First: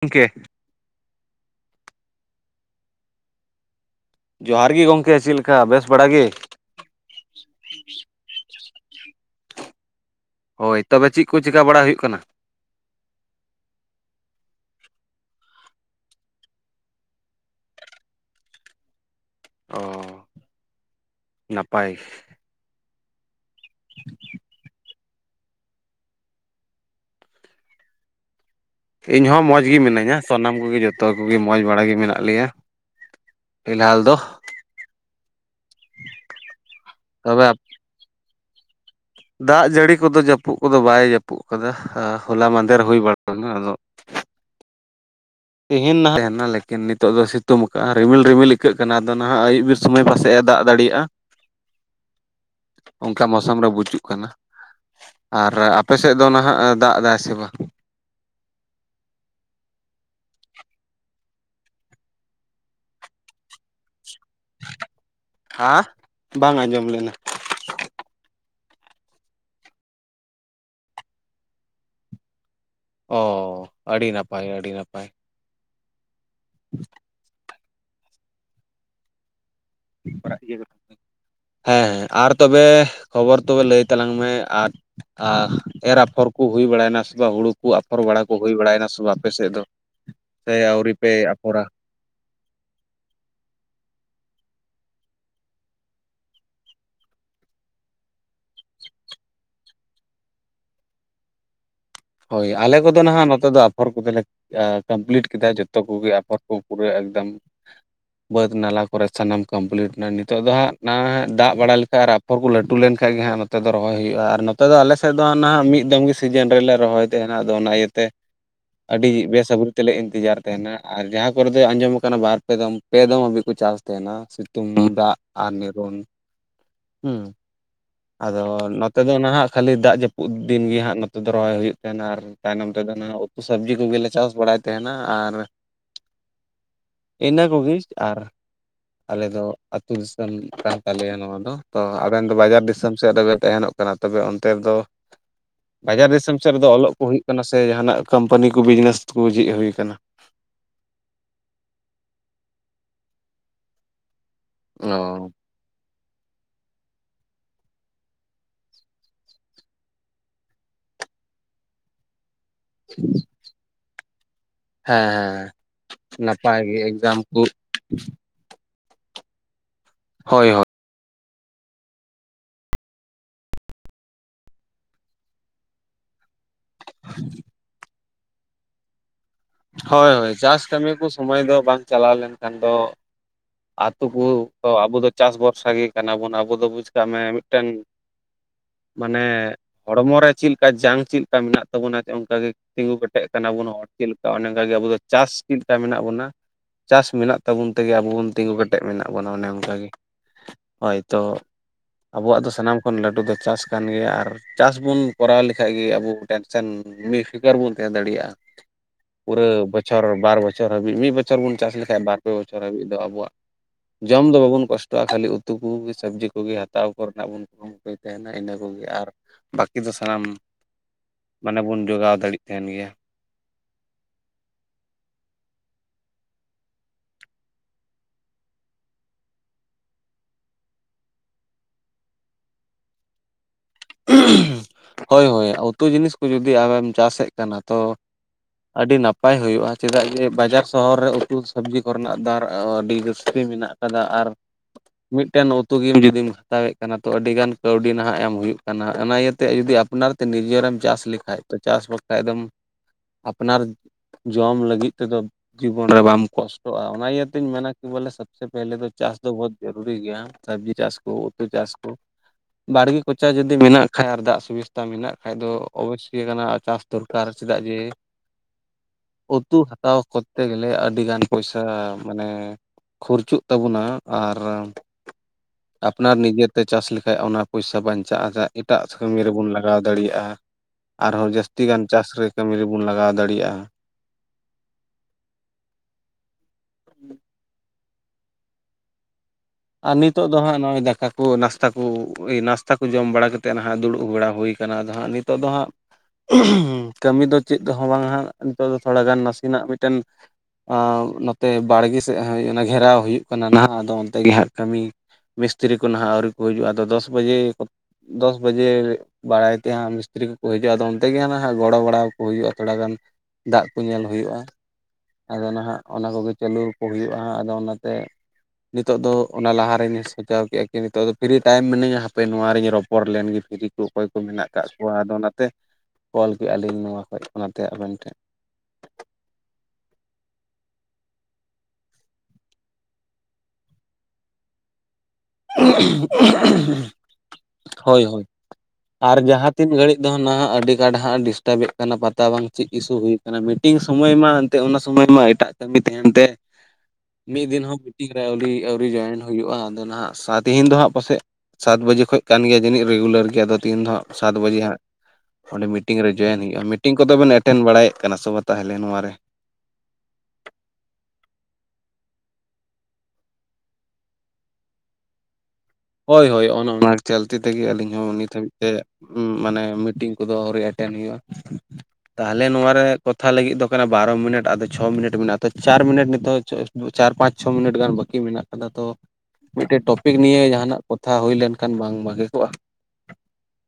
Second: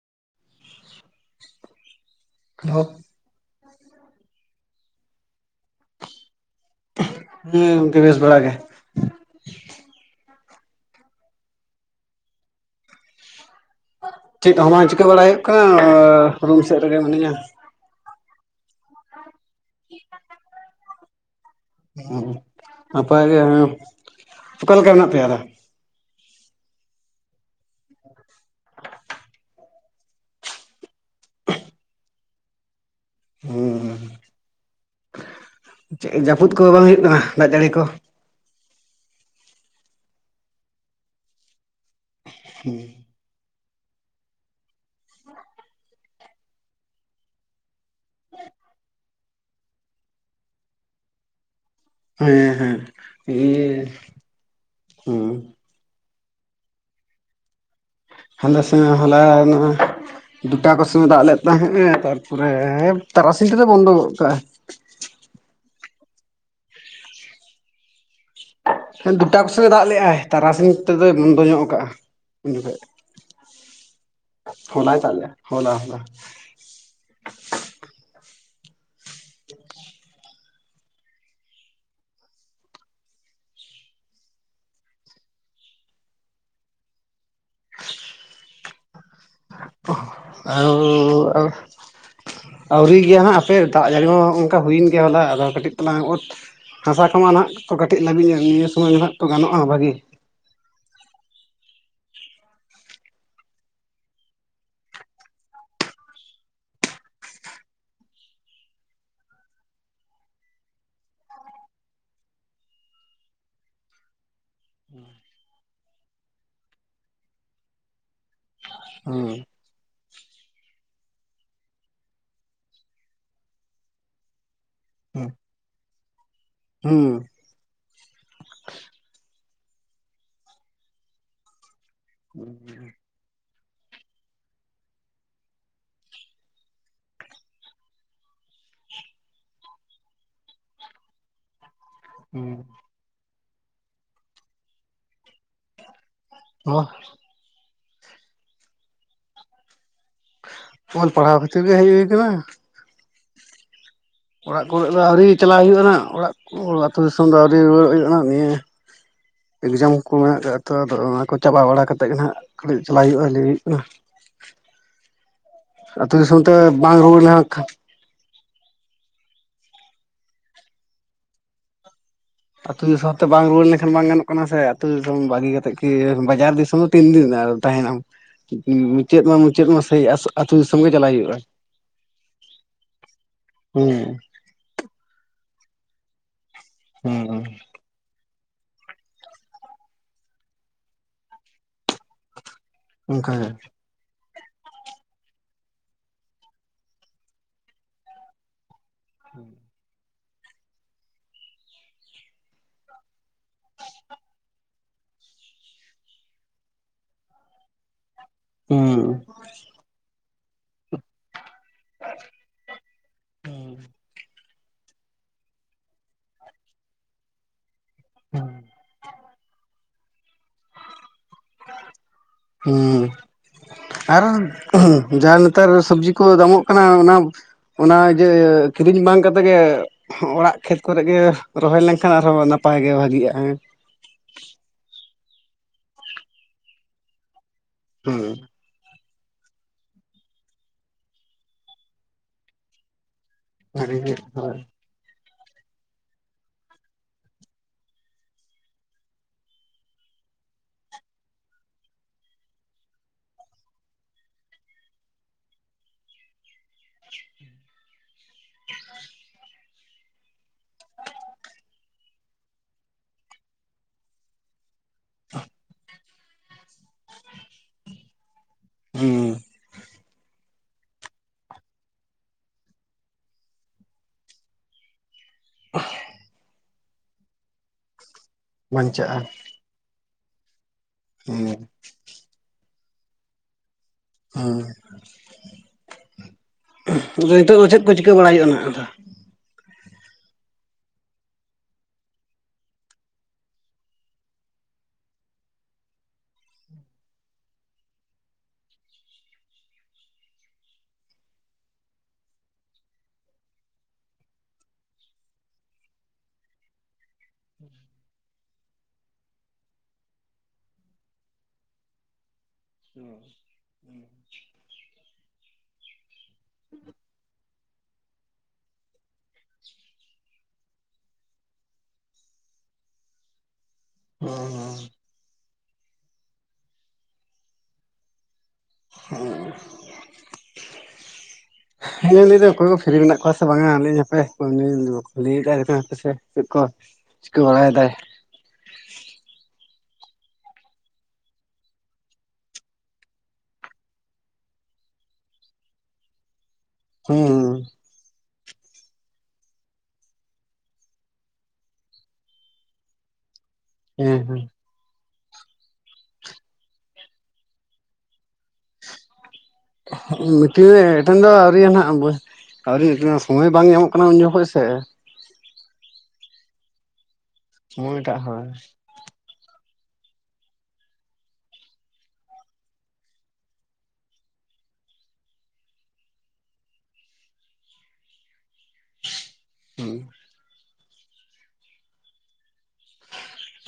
ᱜᱚᱝᱠᱮ᱾ [unintelligible] ᱡᱚᱦᱟᱨ ᱜᱮ ᱜᱚᱢᱠᱮ ᱪᱮᱫ ᱞᱮᱠᱟ ᱵᱮᱥ ᱵᱟᱲᱟ ᱜᱮ? ᱦᱮᱸ ᱜᱚᱝᱠᱮ ᱵᱮᱥ ᱵᱟᱲᱟ ᱜᱮ᱾ ᱦᱳᱭ ᱛᱚᱵᱮ ᱪᱮᱫ ᱠᱚ ᱪᱮᱠᱟ ᱵᱟᱲᱟ ᱦᱩᱭᱩᱜ ᱠᱟᱱᱟ? ᱪᱮᱫ ᱦᱚᱸ ᱵᱟᱝ ᱪᱤᱠᱟᱹ ᱵᱟᱲᱟᱭ ᱦᱳᱭᱳᱜ ᱠᱟᱱᱟ ᱟ ᱨᱩᱢ ᱥᱮᱜ ᱨᱮᱜᱮ ᱢᱤᱱᱟᱹᱧᱟ᱾ ᱚᱻ ᱱᱟᱯ ᱦᱚ ᱱᱟᱯᱟᱭ ᱜᱮ ᱦᱮᱸ, ᱚᱠᱟᱞᱮᱠᱟ ᱦᱮᱱᱟᱜ ᱯᱮᱭᱟ? ᱤᱧ ᱦᱚᱸ ᱢᱚᱸᱡᱽ ᱜᱮ ᱢᱤᱱᱟᱹᱧᱟ ᱥᱟᱱᱟᱢ ᱠᱚᱜᱮ ᱡᱚᱛᱚ ᱠᱚᱜᱮ ᱢᱚᱸᱡᱽ ᱵᱟᱲᱟ ᱜᱮ ᱢᱮᱱᱟᱜ ᱞᱮᱭᱟ᱾ ᱦᱩᱸᱻ, ᱯᱷᱤᱞᱦᱟᱞ ᱫᱚ ᱪᱮᱜ ᱡᱟᱹᱯᱩᱫ ᱠᱚ ᱵᱟᱝ ᱦᱩᱭᱩᱜ ᱠᱟᱱᱟ, ᱫᱟᱜ ᱛᱚᱵᱮ ᱡᱟᱹᱲᱤ ᱠᱚ ᱫᱟᱜ ᱡᱟᱹᱲᱤ ᱠᱚᱫᱚ ᱡᱟᱹᱯᱩᱜ ᱠᱚᱫᱚ ᱵᱟᱭ ᱡᱟᱹᱯᱩᱜ ᱠᱟᱫᱟ ᱦᱚᱞᱟ ᱢᱟᱸᱫᱷᱮᱨ ᱦᱩᱭ ᱵᱟᱲᱟ ᱞᱮᱱᱟ ᱟᱫᱚ ᱛᱤᱦᱤᱱ ᱛᱮᱦᱱᱟ ᱞᱮᱠᱤᱱ ᱱᱤᱛᱚᱜ ᱫᱚ ᱥᱤᱛᱩᱢ ᱠᱟᱜᱼᱟ ᱨᱤᱢᱤᱞ ᱨᱤᱢᱤᱞ ᱟᱹᱭᱠᱟᱹᱜ ᱠᱟᱱᱟ ᱟᱫᱚ ᱱᱟᱦᱟᱜ ᱟᱹᱭᱩᱵ ᱵᱤᱨ ᱥᱚᱢᱚᱭ ᱯᱟᱥᱮᱜ-ᱮ ᱫᱟᱜ ᱫᱟᱲᱮᱭᱟᱜᱼᱟ ᱦᱮᱸ ᱦᱮᱸ ᱚᱝᱠᱟ ᱢᱳᱥᱚᱢ ᱨᱮ ᱤᱭᱟᱹ ᱵᱩᱡᱩᱜ ᱠᱟᱱᱟ ᱟᱨ ᱦᱩᱸ ᱟᱯᱮ ᱥᱮᱫ ᱫᱚ ᱱᱟᱦᱟᱜ ᱫᱟᱜ ᱫᱟᱭ ᱥᱮ ᱵᱟ? ᱦᱟᱞᱮ ᱥᱮᱱ ᱦᱚᱸ ᱦᱚᱞᱟ ᱱᱚᱜᱼᱚᱭ ᱫᱩᱴᱟ ᱠᱚᱥᱮᱱ ᱫᱟᱜ ᱞᱮᱫ ᱛᱟᱦᱮᱸᱜ-ᱮ ᱛᱟᱨᱯᱚᱨᱮ ᱛᱟᱨᱟᱥᱤᱧ ᱛᱮᱫᱚ ᱵᱚᱱᱫᱚ ᱜᱚᱜ ᱠᱟᱜᱼᱟᱭ᱾ ᱦᱟᱸ, ᱵᱟᱝ ᱟᱸᱡᱚᱢ ᱞᱮᱱᱟ ᱫᱩᱴᱟ ᱠᱚᱥᱮᱜ-ᱮ ᱫᱟᱜ ᱞᱮᱜᱼᱟᱭ ᱛᱟᱨᱟᱥᱤᱧ ᱛᱮᱫᱚᱭ ᱵᱚᱱᱫᱚ ᱧᱚᱜ ᱠᱟᱜᱼᱟ ᱩᱱ ᱡᱚᱠᱷᱚᱡ ᱚᱼ ᱟᱹᱰᱤ ᱱᱟᱯᱟᱭ ᱟᱹᱰᱤ ᱦᱚᱞᱟᱭ ᱱᱟᱯᱟᱭ ᱫᱟᱜ ᱞᱮᱜᱼᱟ ᱦᱚᱞᱟ ᱦᱚᱞᱟ [inaudible] [inaudible] [inaudible] ᱦᱮᱸ ᱦᱮᱸ [unintelligible] ᱟᱨ ᱛᱚᱵᱮ ᱠᱷᱚᱵᱚᱨ ᱛᱚᱵᱮ ᱞᱟᱹᱭ ᱛᱟᱞᱟᱝ ᱢᱮ ᱟᱨ ᱟᱦ ᱮᱨ ᱟᱯᱷᱚᱨ ᱠᱚ ᱦᱩᱭ ᱵᱟᱲᱟ ᱭᱮᱱᱟ ᱥᱮ ᱵᱟ ᱦᱩᱲᱩ ᱠᱚ ᱟᱯᱷᱚᱨ ᱵᱟᱲᱟ ᱠᱚ ᱦᱩᱭ ᱵᱟᱲᱟ ᱭᱮᱱᱟ ᱥᱮ ᱵᱟᱸ ᱟᱯᱮ ᱥᱮ ᱫᱚ? ᱥᱮ ᱟᱣ ᱟᱹᱣᱨᱤ ᱯᱮ ᱩᱸᱻ ᱟᱯᱷᱚᱨᱟ [inaudible] ᱟᱹᱣᱨᱤ ᱜᱮᱭᱟ ᱦᱟᱸᱜ ᱦᱟᱯᱮ ᱫᱟᱜ ᱡᱟᱹᱲᱤ ᱢᱟ ᱱᱚᱝᱠᱟ ᱦᱩᱭᱮᱱ ᱜᱮᱭᱟ ᱦᱚᱞᱟ, ᱟᱫᱚ ᱠᱟᱹᱴᱤᱡ ᱛᱟᱞᱟᱝ ᱚᱛ ᱦᱟᱥᱟ ᱠᱚᱢᱟ ᱱᱟᱦᱟᱜ ᱛᱚ ᱠᱟᱹᱴᱤᱡ ᱞᱟᱹᱵᱤᱫ ᱧᱚᱜ [unintelligible] ᱱᱤᱭᱟᱹ ᱥᱚᱢᱚᱭ ᱢᱮᱱᱟᱜ ᱛᱚ ᱜᱟᱱᱚᱜᱼᱟ ᱵᱷᱟᱜᱮ ᱦᱳᱭ ᱟᱞᱮ ᱠᱚᱫᱚ ᱱᱟᱦᱟᱜ ᱱᱚᱛᱮ ᱫᱚ ᱟᱯᱷᱚᱨ ᱠᱮᱫᱟᱞᱮ ᱭᱟ ᱠᱟᱢᱯᱞᱤᱴ ᱠᱮᱫᱟᱭ ᱡᱚᱛᱚ ᱠᱩᱜᱮ ᱟᱯᱷᱚᱨ ᱠᱚ ᱯᱩᱨᱟᱹ ᱮᱠᱫᱚᱢ ᱵᱟᱹᱫᱽ ᱱᱟᱞᱟ ᱠᱚᱨᱮ ᱥᱟᱱᱟᱢ ᱠᱟᱢᱯᱞᱤᱴ ᱮᱱᱟ ᱱᱤᱛᱚᱜ ᱫᱚ ᱦᱟᱸᱜ ᱱᱟᱦᱟᱜ ᱫᱟᱜ ᱵᱟᱲᱟ ᱞᱮᱠᱷᱟᱡ ᱟᱨ ᱟᱯᱷᱚᱨ ᱠᱚ ᱞᱟᱹᱴᱩ ᱞᱮᱱᱠᱷᱟᱡ ᱜᱮ ᱦᱟᱸᱜ᱾ ᱛᱮ ᱫᱚ ᱨᱚᱭ ᱦᱩᱭᱩᱜᱼᱟ ᱟᱨ ᱱᱚᱛᱮ ᱱᱚᱛᱮ [inaudible] ᱫᱚ ᱟᱞᱮ ᱥᱮᱫ ᱫᱚ ᱱᱟᱦᱟᱜ ᱢᱤᱫ ᱫᱚᱢ ᱜᱮ ᱥᱤᱡᱤᱱ ᱨᱮᱞᱮ ᱨᱚᱦᱚᱭ ᱛᱮᱦᱮᱱᱟ ᱟᱫᱚ ᱚᱱᱟ ᱤᱭᱟᱹᱛᱮ ᱟᱹᱰᱤ ᱦᱩᱸ ᱵᱮᱥᱟᱹᱵᱩᱱ [inaudible] ᱛᱮᱞᱮ ᱤᱱᱛᱮᱡᱟᱨ ᱛᱟᱦᱮᱱᱟ ᱟᱨ ᱡᱟᱦᱟᱸ ᱠᱚᱨᱮ ᱫᱚ ᱟᱸᱡᱚᱢ ᱟᱠᱟᱱᱟ ᱵᱟᱨ ᱯᱮ ᱫᱚᱢ, ᱯᱮ ᱫᱚᱢ ᱦᱟᱹᱵᱤᱡ ᱠᱚ ᱪᱟᱥ ᱛᱟᱦᱮᱱᱟ ᱾ ᱛᱩᱢ ᱫᱟᱜ ᱟᱨ ᱱᱤᱨᱚᱱ ᱦᱩᱸᱻ ᱦᱩᱸ ᱟᱫᱚ ᱱᱚᱛᱮ ᱫᱚ ᱱᱟᱦᱟᱜ ᱠᱷᱟᱹᱞᱤ ᱫᱟᱜ ᱡᱟᱹᱯᱩᱫ ᱫᱤᱱ ᱜᱮ ᱦᱟᱸᱜ ᱱᱚᱛᱮ ᱫᱚ ᱨᱚᱦᱚᱭ ᱦᱩᱭᱩᱜ ᱛᱟᱦᱮᱱᱟ ᱟᱨ ᱛᱟᱭᱱᱚᱢ ᱛᱮᱫᱚ ᱱᱟᱦ ᱩᱛᱩ ᱥᱚᱵᱽᱡᱤ ᱠᱚᱜᱮᱞᱮ ᱪᱟᱥ ᱵᱟᱲᱟᱭ ᱛᱟᱦᱮᱱᱟ ᱟᱨ ᱤᱱᱟᱹ ᱠᱩᱜᱤ ᱟᱨ ᱟᱞᱮ ᱫᱚ ᱟᱹᱛᱩ ᱫᱤᱥᱟᱹᱢ ᱠᱟᱱ ᱛᱟᱞᱮᱭᱟ ᱱᱚᱣᱟ ᱫᱚ ᱛᱚ ᱟᱵᱮᱱ ᱫᱚ ᱦᱩᱸ ᱵᱟᱡᱟᱨ ᱫᱤᱥᱚᱢ ᱥᱮᱫ ᱨᱮᱵᱮ ᱛᱟᱦᱮᱱᱚᱜ ᱠᱟᱱᱟ ᱛᱚᱵᱮ ᱚᱱᱛᱮ ᱫᱚ ᱵᱟᱡᱟᱨ ᱫᱤᱥᱚᱢ ᱥᱮᱫ ᱨᱮᱫᱚ ᱚᱞᱚᱜ ᱠᱚ ᱦᱩᱸ ᱦᱩᱭᱩᱜ ᱠᱟᱱᱟ ᱥᱮ ᱡᱟᱦᱟᱱᱟᱜ ᱠᱟᱢᱯᱟᱱᱤ ᱠᱚ ᱵᱤᱡᱽᱱᱮᱥ ᱠᱚ ᱡᱷᱤᱡ ᱦᱩᱭ ᱠᱟᱱᱟ ᱚᱞ ᱯᱟᱲᱦᱟᱣ ᱠᱷᱟᱹᱛᱤᱨ ᱜᱮ ᱦᱮᱡ ᱦᱳᱭ ᱠᱟᱱᱟ᱾ ᱚᱲᱟᱜ ᱠᱚᱨᱮᱜ ᱫᱚ ᱚ ᱟᱹᱣᱨᱤ ᱪᱟᱞᱟᱜ ᱦᱩᱭᱩᱜᱼᱟ ᱱᱟᱜ ᱚᱲᱟᱜ ᱠᱚ ᱟᱹᱛᱩ ᱫᱤᱥᱚᱢ ᱫᱚ ᱟᱹᱣᱨᱤ ᱨᱩᱣᱟᱹᱲ ᱦᱩᱭᱩᱜᱼᱟ ᱱᱟᱜ ᱱᱤᱭᱟᱹ ᱮᱠᱡᱟᱢ ᱠᱚ ᱢᱮᱱᱟᱜ ᱟᱠᱟᱫ ᱛᱚ ᱟᱫᱚ ᱚᱱᱟ ᱠᱚ ᱪᱟᱵᱟ ᱵᱟᱲᱟ ᱠᱟᱛᱮᱫ ᱜᱮ ᱱᱟ ᱦᱟᱜ ᱠᱟᱹᱴᱤᱡ ᱪᱟᱞᱟᱜ ᱦᱩᱭᱩᱜᱼᱟ ᱞᱟᱹᱭ ᱦᱩᱭᱩᱜ ᱠᱟᱱᱟ ᱾ ᱦᱮᱸ ᱦᱮᱸ ᱟᱛᱳ ᱫᱤᱥᱚᱢᱛᱮ ᱱᱟᱯᱟᱭ ᱜᱮ ᱵᱟᱝ ᱮᱠᱡᱟᱢ ᱨᱩᱣᱟᱹᱲ [inaudible] ᱠᱚ [inaudible] ᱦᱳᱭ ᱦᱳ [inaudible] ᱟᱛᱳ ᱫᱤᱥᱚᱢ ᱛᱮ ᱵᱟᱝ ᱨᱩᱣᱟᱹᱲ ᱞᱮᱱᱠᱷᱟᱱ ᱵᱟᱝ ᱜᱟᱱᱚᱜ ᱠᱟᱱᱟ ᱥᱮ ᱟᱹᱛᱩ ᱫᱤᱥᱚᱢ ᱵᱟᱹᱜᱤ ᱠᱟᱛᱮ ᱠᱤ ᱵᱟᱡᱟᱨ ᱫᱤᱥ [inaudible] ᱟᱫᱚ ᱛᱤᱱ ᱫᱤᱱ ᱟᱫᱚ [inaudible] ᱛᱟᱦᱮᱱᱟᱢ ᱢᱩᱪᱟᱹᱫ ᱢᱟ ᱢᱩ [inaudible] ᱦᱳᱭ ᱦᱳᱭ ᱪᱟᱥ ᱠᱟᱹᱢᱤ ᱠᱚ ᱥᱩᱢᱚᱭ ᱫᱚ ᱵᱟᱝ ᱪᱟᱞᱟᱣ ᱞᱮᱱ ᱠᱷᱟᱱ ᱫᱚ, ᱟᱹᱛᱩ ᱦᱚᱲ ᱠᱚ ᱛᱚ ᱟᱵᱚ ᱫᱚ ᱪᱟᱥ ᱵᱚᱨᱥᱟ ᱜᱮ ᱠᱟᱱᱟ ᱵᱚᱱ ᱟᱵᱚ ᱫᱚ ᱵᱩᱡᱽ ᱠᱟᱜ ᱢᱮ ᱦᱮᱸ ᱢᱤᱫᱴᱟᱹᱝ, ᱢᱟᱱᱮ ᱦᱚᱲᱢᱚ ᱨᱮ ᱪᱮᱫ ᱞᱮᱠᱟ ᱡᱟᱝ ᱪᱮᱫ ᱞᱮᱠᱟ ᱢᱮᱱᱟᱜ ᱛᱟᱵᱚᱱᱟ ᱚᱱᱠᱟᱜᱮ ᱛᱤᱸᱜᱩ ᱠᱮᱴᱮᱜ ᱚᱱᱠᱟ ᱠᱟᱱᱟ ᱜᱮ ᱵᱩᱱ ᱦᱚᱲ [inaudible] ᱪᱤᱫ ᱞᱮᱠᱟ ᱚᱱᱮ ᱚᱱᱠᱟᱜᱮ ᱟᱵᱚ ᱫᱚ ᱪᱟᱥ ᱪᱮᱫ ᱞᱮᱠᱟ ᱢᱮᱱᱟᱜ ᱵᱚᱱᱟ ᱪᱟᱥ ᱢᱮᱱᱟᱜ ᱛᱟᱵᱚᱱ ᱛᱮᱜᱮ ᱟᱵᱚ ᱵᱚᱱ ᱛᱤᱸᱜᱩ ᱠᱮᱴᱮᱜ [inaudible] ᱠᱮᱴᱮᱫ [inaudible] ᱢᱮᱱᱟᱜ ᱵᱚᱱᱟ ᱚᱱᱮ ᱚᱱᱠᱟᱜᱮ ᱦᱚᱭᱛᱚ ᱟᱵᱚᱣᱟᱜ ᱫᱚ ᱥᱟᱱᱟᱢ ᱠᱷᱚᱱ ᱞᱟᱹᱴᱩ ᱫᱚ ᱪᱟᱥ ᱠᱟᱱ ᱜᱮᱭᱟ ᱟᱨ ᱪᱟᱥᱵᱩᱱ ᱠᱚᱨᱟᱣ ᱞᱮᱠᱷᱟᱡ ᱜᱮ ᱟᱵᱚ ᱴᱮᱱᱥᱮᱱ ᱢᱤᱫ ᱯᱷᱤᱠᱟᱨ [unintelligible] ᱵᱩᱱ ᱛᱟᱦᱮᱸ ᱫᱟᱲᱮᱭᱟᱜᱼᱟ ᱦᱩᱸ ᱯᱩᱨᱟᱹ ᱵᱚᱪᱷᱚᱨ ᱵᱟᱨ ᱵᱚᱪᱷᱚᱨ ᱦᱟᱹᱵᱤᱡ ᱢᱤᱫ ᱵᱚᱪᱷᱚᱨ ᱵᱚᱱ ᱪᱟᱥ ᱞᱮᱠᱷᱟᱱᱡ ᱵᱟᱨ ᱯᱮ ᱵᱚᱪᱷᱚᱨ ᱦᱟᱹᱵᱤᱡ ᱫᱚ ᱟᱵᱚᱣᱟᱜ ᱡᱚᱢ ᱫᱚ ᱵᱟᱵᱚᱱ ᱠᱚᱥᱴᱚᱜᱼᱟ ᱠᱷᱟᱹᱞᱤ ᱩᱛᱩ ᱠᱚᱮ ᱥᱚᱵᱽᱡᱤ ᱠᱚᱜᱮ ᱦᱟᱛᱟᱣ ᱠᱚᱨᱮᱱᱟᱜ ᱵᱚᱱ ᱠᱚᱢ ᱛᱟᱦᱮᱱᱟ ᱤᱱᱟᱹ ᱠᱚᱜᱮ ᱟᱨ ᱵᱟᱹᱠᱤ ᱫᱚ ᱥᱟᱱᱟᱢ ᱢᱟᱱᱮ ᱵᱚᱱ ᱡᱚᱜᱟᱣ ᱫᱟᱲᱮᱜ ᱛᱟᱦᱮᱱ ᱜᱮᱭᱟ ᱾ ᱟᱨᱦᱚᱸᱡᱟ ᱱᱮᱛᱟᱨ ᱥᱚᱵᱡᱤ ᱠᱚ ᱫᱟᱢᱚᱜ ᱠᱟᱱᱟ ᱚᱱᱟ ᱚᱱᱟ ᱡᱮ ᱠᱤᱨᱤᱧ ᱵᱟᱝ ᱠᱟᱛᱮᱜ ᱜᱮ ᱚᱲᱟᱜ ᱠᱷᱮᱛ ᱠᱚᱨᱮ ᱜᱮ ᱨᱚᱦᱚᱭ ᱞᱮᱱᱠᱷᱟᱱ ᱟᱨᱦᱚᱸ ᱱᱟᱯᱟᱭ ᱜᱮ ᱵᱷᱟᱹᱜᱤᱜᱼᱟ ᱦᱮᱸ ᱾ ᱩᱸᱦᱻᱩᱸᱦᱳᱭ ᱦᱳᱭ ᱩᱛᱩ ᱡᱤᱱᱤᱥ ᱠᱚ ᱡᱩᱫᱤ ᱟᱢᱮᱢ ᱪᱟᱥᱮᱫ ᱠᱟᱱᱟ ᱛᱚ ᱩᱸᱼ ᱟᱹᱰᱤ ᱱᱟᱯᱟᱭ ᱦᱩᱭᱩᱜᱼᱟ ᱪᱮᱫᱟᱜ ᱡᱮ ᱵᱟᱡᱟᱨ ᱥᱚᱦᱚᱨ ᱨᱮ ᱩᱛᱩ ᱥᱚᱵᱡᱤ ᱠᱚᱨᱮᱱᱟᱜ ᱫᱟᱨ ᱟᱹᱰᱤ ᱟᱰᱤ ᱢᱮᱱᱟᱜ ᱟᱠᱟᱫᱟ ᱵᱷᱟᱜᱮ ᱟᱨ ᱢᱤᱫᱴᱮᱱ ᱩᱛᱩ ᱜᱮᱢ ᱡᱩᱫᱤᱢ ᱦᱟᱛᱟᱣᱮᱫ ᱠᱟᱱᱟ ᱛᱚ ᱟᱹᱰᱤᱜᱟᱱ ᱠᱟᱹᱣᱰᱤ ᱱᱟᱜ ᱮᱢ ᱦᱩᱭᱩᱜ ᱠᱟᱱᱟ ᱚᱱᱟ ᱤᱭᱟᱹᱛᱮ ᱡᱩᱫᱤ ᱟᱯᱱᱟᱨ ᱛᱮ ᱱᱤᱡᱮᱨᱮᱢ ᱪᱟᱥ ᱞᱮᱠᱷᱟᱡ ᱪᱟᱥ ᱵᱟᱠᱷᱟᱡ ᱫᱚᱢ ᱟᱯᱱᱟᱨ ᱡᱚᱢ ᱞᱟᱹᱜᱤᱫ ᱛᱮᱫᱚ ᱡᱤᱵᱚᱱ ᱨᱮ ᱵᱟᱢ ᱠᱚᱥᱴᱚᱜᱼᱟ ᱚᱱᱟ ᱤᱭᱟᱹᱛᱮᱧ ᱢᱮᱱᱟ ᱠᱤ ᱵᱚᱞᱮ ᱚᱵ [unintelligible] ᱯᱮᱦᱞᱮ ᱫᱚ ᱪᱟᱥ ᱫᱚ ᱵᱚᱦᱩᱛ ᱡᱩᱨᱩᱨᱤ ᱜᱮᱭᱟ ᱥᱚᱵᱽᱡᱤ ᱪᱟᱥ ᱠᱚ ᱩᱛᱩ ᱪᱟᱥ ᱠᱟᱲᱜᱮ ᱠᱚ ᱪᱟ [unintelligible] ᱡᱩᱫᱤ ᱢᱮᱱᱟᱜ ᱠᱷᱟᱡ ᱟᱨ ᱫᱟᱜ ᱥᱩᱵᱤᱫᱷᱟ ᱢᱮᱱᱟᱜ ᱠᱷᱟ ᱫᱚ ᱚᱵᱚᱥᱥᱚᱭ ᱠᱟᱱᱟ ᱪᱟᱥ ᱫᱚᱨᱠᱟᱨ ᱪᱮᱫᱟᱜ ᱡᱮ ᱦᱩᱸ ᱩᱛᱩ ᱦᱟᱛᱟᱣ ᱠᱚᱨᱛᱮ ᱜᱮᱞᱮ ᱟᱹᱰᱤᱜᱟᱱ ᱯᱚᱭᱥᱟ ᱢᱟᱱᱮ ᱠᱷᱩᱨᱪᱩᱜ ᱛᱟᱵᱚᱱᱟ ᱟᱨ ᱟᱯᱱᱟᱨ ᱱᱤᱡᱮᱛᱮ ᱪᱟᱥ ᱞᱮᱠᱷᱟᱡ ᱚᱱᱟ ᱯᱚᱭᱥᱟ ᱵᱟᱧᱪᱟᱜᱼᱟ ᱮᱴᱟᱜ ᱠᱟᱹᱢᱤ ᱵᱟᱧᱪᱟᱜᱼᱟ ᱨᱮᱵᱚᱱ ᱞᱟᱜᱟᱜᱼᱟ ᱞᱟᱜᱟᱣ ᱫᱟᱲᱮᱭᱟᱜᱼᱟ ᱟᱨᱦᱚᱸ ᱦᱩᱸ ᱡᱟᱹᱥᱛᱤ ᱜᱟᱱ ᱪᱟᱥ ᱨᱮ ᱠᱟᱹᱢᱤ ᱨᱮᱵᱚᱱ ᱞᱟᱜᱟᱣ ᱫᱟᱲᱮᱭᱟᱜᱼᱟ ᱦᱩᱸ ᱟᱫᱚ ᱱᱤᱛᱳᱜ ᱫᱚ ᱪᱮᱫ ᱠᱚ ᱪᱤᱠᱟᱹ ᱵᱟᱲᱟᱭᱼᱟ ᱱᱟᱜ ᱟᱫᱚ ᱟᱨ ᱱᱤᱛᱚᱜ ᱫᱚ ᱦᱟᱸᱜ ᱱᱚᱜᱼᱚᱭ ᱫᱟᱠᱟ ᱠᱚ ᱱᱟᱥᱛᱟ ᱠᱚ ᱱᱟᱥᱛᱟ ᱠᱚ ᱡᱚᱢ ᱵᱟᱲᱟ ᱠᱟᱛᱮᱫ ᱱᱟᱜ ᱫᱩᱲᱩᱵ ᱵᱟᱲᱟ ᱦᱩᱭ ᱟᱠᱟᱱᱟ ᱠᱟᱱᱟ ᱫᱚ ᱦᱟᱸᱜ ᱱᱤᱛᱚᱜ ᱫᱚ ᱦᱟᱸᱜ ᱠᱟᱹᱢᱤ ᱫᱚ ᱪᱮᱫ ᱦᱚᱸ ᱵᱟᱝᱼᱟ ᱱᱤᱛᱚᱜ ᱫᱚ ᱛᱷᱚᱲᱟ ᱜᱟᱱ ᱱᱟᱥᱮᱱᱟᱜ ᱢᱤᱫᱴᱮᱱ ᱱᱚᱛᱮ ᱵᱟᱲᱜᱮ ᱥᱮᱫ ᱚᱱᱟ ᱜᱷᱮᱨᱟᱣ ᱦᱩᱭᱩᱜ ᱠᱟᱱᱟ ᱱᱟᱜ ᱟᱫᱚ ᱚᱱᱛᱮ ᱜᱮ ᱦᱟᱸᱜ ᱠᱟᱹᱢᱤ ᱢᱤᱥᱛᱨᱤ ᱠᱚ ᱱᱟᱜ ᱟᱹᱣᱨᱤ ᱠᱚ ᱦᱤᱡᱩᱜᱼᱟ ᱟᱫᱚ ᱫᱚᱥ ᱵᱟᱡᱮ ᱫᱚᱥ ᱵᱟᱡᱮ ᱵᱟᱲᱟᱭ ᱛᱮ ᱦᱟᱸᱜ ᱢᱤᱥᱛᱨᱤ ᱠᱚᱠᱚ ᱦᱤᱡᱩᱜᱼᱟ ᱟᱫᱚ ᱚᱱᱛᱮ ᱜᱮ ᱱᱟᱜ ᱜᱚᱲᱚ ᱵᱟᱲᱟ ᱠᱚ ᱦᱩᱭᱩᱜᱼᱟ ᱛᱷᱚᱲᱟ ᱜᱟᱱ ᱫᱟᱜ ᱠᱚ ᱧᱮᱞ ᱦᱩᱭᱩᱜᱼᱟ ᱟᱫᱚ ᱱᱟᱜ ᱚᱱᱟ ᱠᱚᱜᱮ ᱪᱟᱹᱞᱩ ᱟᱠᱚ ᱦᱩᱭᱩᱜᱼᱟ ᱦᱟᱸᱜ ᱟᱫᱚ ᱚᱱᱟᱛᱮ ᱱᱤᱛᱚᱜ ᱫᱚ ᱚᱱᱟ ᱞᱟᱦᱟᱨᱮᱤᱧ ᱥᱚᱪᱟᱣ ᱠᱮᱫᱼᱟ ᱠᱤ ᱱᱤᱛᱚᱜ ᱫᱚ ᱯᱷᱤᱨᱤ ᱴᱟᱭᱤᱢ ᱢᱤᱱᱟᱹᱧᱟ ᱦᱟᱯᱮ ᱱᱚᱣᱟ ᱨᱤᱧ ᱨᱚᱯᱚᱲ ᱞᱮᱱᱜᱮ ᱯᱷᱤᱨᱤ ᱚᱠᱚᱭ ᱠᱚ ᱢᱮᱱᱟᱜ ᱠᱟᱫ ᱠᱚᱣᱟ ᱦᱮᱸ ᱟᱫᱚ ᱚᱱᱟᱛᱮ ᱠᱚᱞ ᱠᱮᱫᱼᱟ ᱞᱤᱧ ᱱᱚᱣᱟ ᱠᱷᱚᱱ ᱚᱱᱟᱛᱮ ᱟᱵᱮᱱ ᱴᱷᱮᱱ ᱦᱮᱸ [unintelligible] ᱦᱮᱸ ᱞᱟᱹᱭ ᱮᱫᱟ ᱚᱠᱚᱭ ᱠᱚ ᱯᱷᱤᱨᱤ ᱢᱮᱱᱟᱜ ᱠᱚᱣᱟ ᱥᱮ ᱵᱟᱝ ᱟ ᱟᱯᱮ ᱠᱚ ᱞᱟᱹᱭ ᱮᱫᱟᱭ ᱦᱟᱯᱮᱥᱮ ᱪᱮᱫ ᱠᱚ ᱪᱤᱠᱟᱹ ᱵᱟᱲᱟᱭ ᱮᱫᱟᱭ ᱦᱳᱭ ᱦᱳᱭ ᱟᱨ ᱡᱟᱦᱟᱸ ᱛᱤᱱ ᱜᱷᱟᱹᱲᱤᱡ ᱫᱚ ᱱᱟᱜ ᱟᱹᱰᱤ ᱜᱟᱱ ᱦᱟᱸᱜ ᱰᱤᱥᱴᱟᱵᱮᱫ ᱠᱟᱱᱟ ᱯᱟᱛᱟ ᱵᱟᱱᱩ ᱪᱮᱫ ᱤᱥᱩ ᱦᱩᱭᱩᱠ ᱢᱤᱴᱤᱝ ᱥᱚᱢᱚᱭ ᱢᱟ ᱮᱱᱛᱮᱜ ᱚᱱᱟ ᱥᱚᱢᱚᱭ ᱢᱟ ᱮᱴᱟᱜ ᱠᱟᱹᱢᱤ ᱛᱟᱦᱮᱱ ᱛᱮ ᱢᱤᱫ ᱦᱩᱸ ᱫᱤᱱ ᱦᱚᱸ ᱢᱤᱴᱤᱝ ᱨᱮ ᱟᱹᱣᱨᱤ ᱟᱹᱣᱨᱤ ᱡᱚᱭᱮᱱ ᱦᱩᱭᱩᱜᱼᱟ ᱟᱫᱚ ᱱᱟᱜ ᱥᱟᱫᱷᱤᱱ ᱫᱚ ᱦᱟᱸᱜ ᱯᱟᱥᱮᱡ ᱥᱟᱛ ᱵᱟᱡᱮ ᱠᱷᱚᱡ ᱠᱟᱱ ᱜᱮᱭᱟ ᱡᱟᱹᱱᱤᱡ ᱨᱮᱜᱩᱞᱟᱨ ᱜᱮᱭᱟ ᱟᱫᱚ ᱛᱮᱦᱮᱧ ᱫᱚ ᱦᱮᱸ ᱥᱟᱛ ᱦᱮᱸ ᱵᱟᱡᱮ ᱦᱟᱸᱜ ᱚᱸᱰᱮ ᱢᱤᱴᱤᱝ ᱨᱮ ᱡᱚᱭᱮᱱ ᱦᱩᱭᱩᱜᱼᱟ ᱢᱤᱴᱤᱝ ᱠᱚᱫᱚ ᱵᱮᱱ ᱮᱴᱮᱱᱰ ᱵᱟᱲᱟᱭᱮᱫ ᱠᱟᱱᱟ ᱥᱮ ᱵᱟᱝ ᱛᱟᱦᱚᱞᱮ ᱱᱚᱣᱟ ᱨᱮ ᱢᱤᱴᱤᱱ ᱨᱮ ᱮᱴᱮᱱ ᱫᱚ ᱟᱹᱣᱨᱤ ᱱᱟᱜ [unintelligible] ᱟᱹᱣᱨᱤ ᱮᱴᱮᱱᱟ ᱥᱚᱢᱚᱭ ᱵᱟᱝ ᱧᱟᱢᱚᱜ ᱠᱟᱱᱟ ᱩᱱ ᱡᱚᱠᱷᱚᱱ ᱥᱮ ᱦᱳᱭ ᱦᱳᱭ ᱚᱱᱟ ᱢᱟᱹᱲ ᱪᱚᱞᱛᱤ ᱛᱮᱜᱮ ᱟᱹᱞᱤᱧ ᱦᱚᱸ ᱥᱚᱢᱚᱭᱴᱟᱜ ᱱᱤᱛ ᱦᱳᱭ ᱦᱟᱹᱵᱤᱡ ᱛᱮ ᱦᱩᱸᱢᱟᱱᱮ ᱢᱤᱴᱤᱝ ᱠᱚᱫᱚ ᱟᱹᱣᱨᱤ ᱮᱴᱮᱱ ᱦᱩᱭᱩᱜᱼᱟ ᱛᱟᱦᱚᱞᱮ ᱱᱚᱣᱟ ᱨᱮ ᱠᱚᱛᱷᱟ ᱞᱟᱹᱜᱤᱫ ᱫᱚ ᱠᱟᱱᱟ ᱵᱟᱨᱚ ᱢᱤᱱᱤᱴ ᱟᱫᱚ ᱪᱷᱚ ᱢᱤᱱᱤᱴ ᱢᱮᱱᱟᱜᱼᱟ ᱟᱫᱚ ᱪᱟᱨ ᱢᱤᱱᱤᱴ ᱱᱤᱛᱚᱜ ᱪᱟᱨ ᱯᱟᱸᱪ ᱪᱷᱚ ᱢᱤᱱᱤᱴ ᱜᱟᱱ ᱵᱟᱹᱠᱤ ᱢᱮᱱᱟᱜ ᱟᱫᱚ ᱛᱚ ᱢᱤᱫᱴᱮᱡ ᱴᱚᱯᱤᱠ ᱱᱤᱭᱮ ᱡᱟᱦᱟᱱᱟᱜ ᱠᱚᱛᱷᱟ ᱦᱩᱭ ᱞᱮᱱᱠᱷᱟᱱ ᱵᱟᱝ ᱵᱷᱟᱜᱮ ᱠᱚᱜᱼᱟ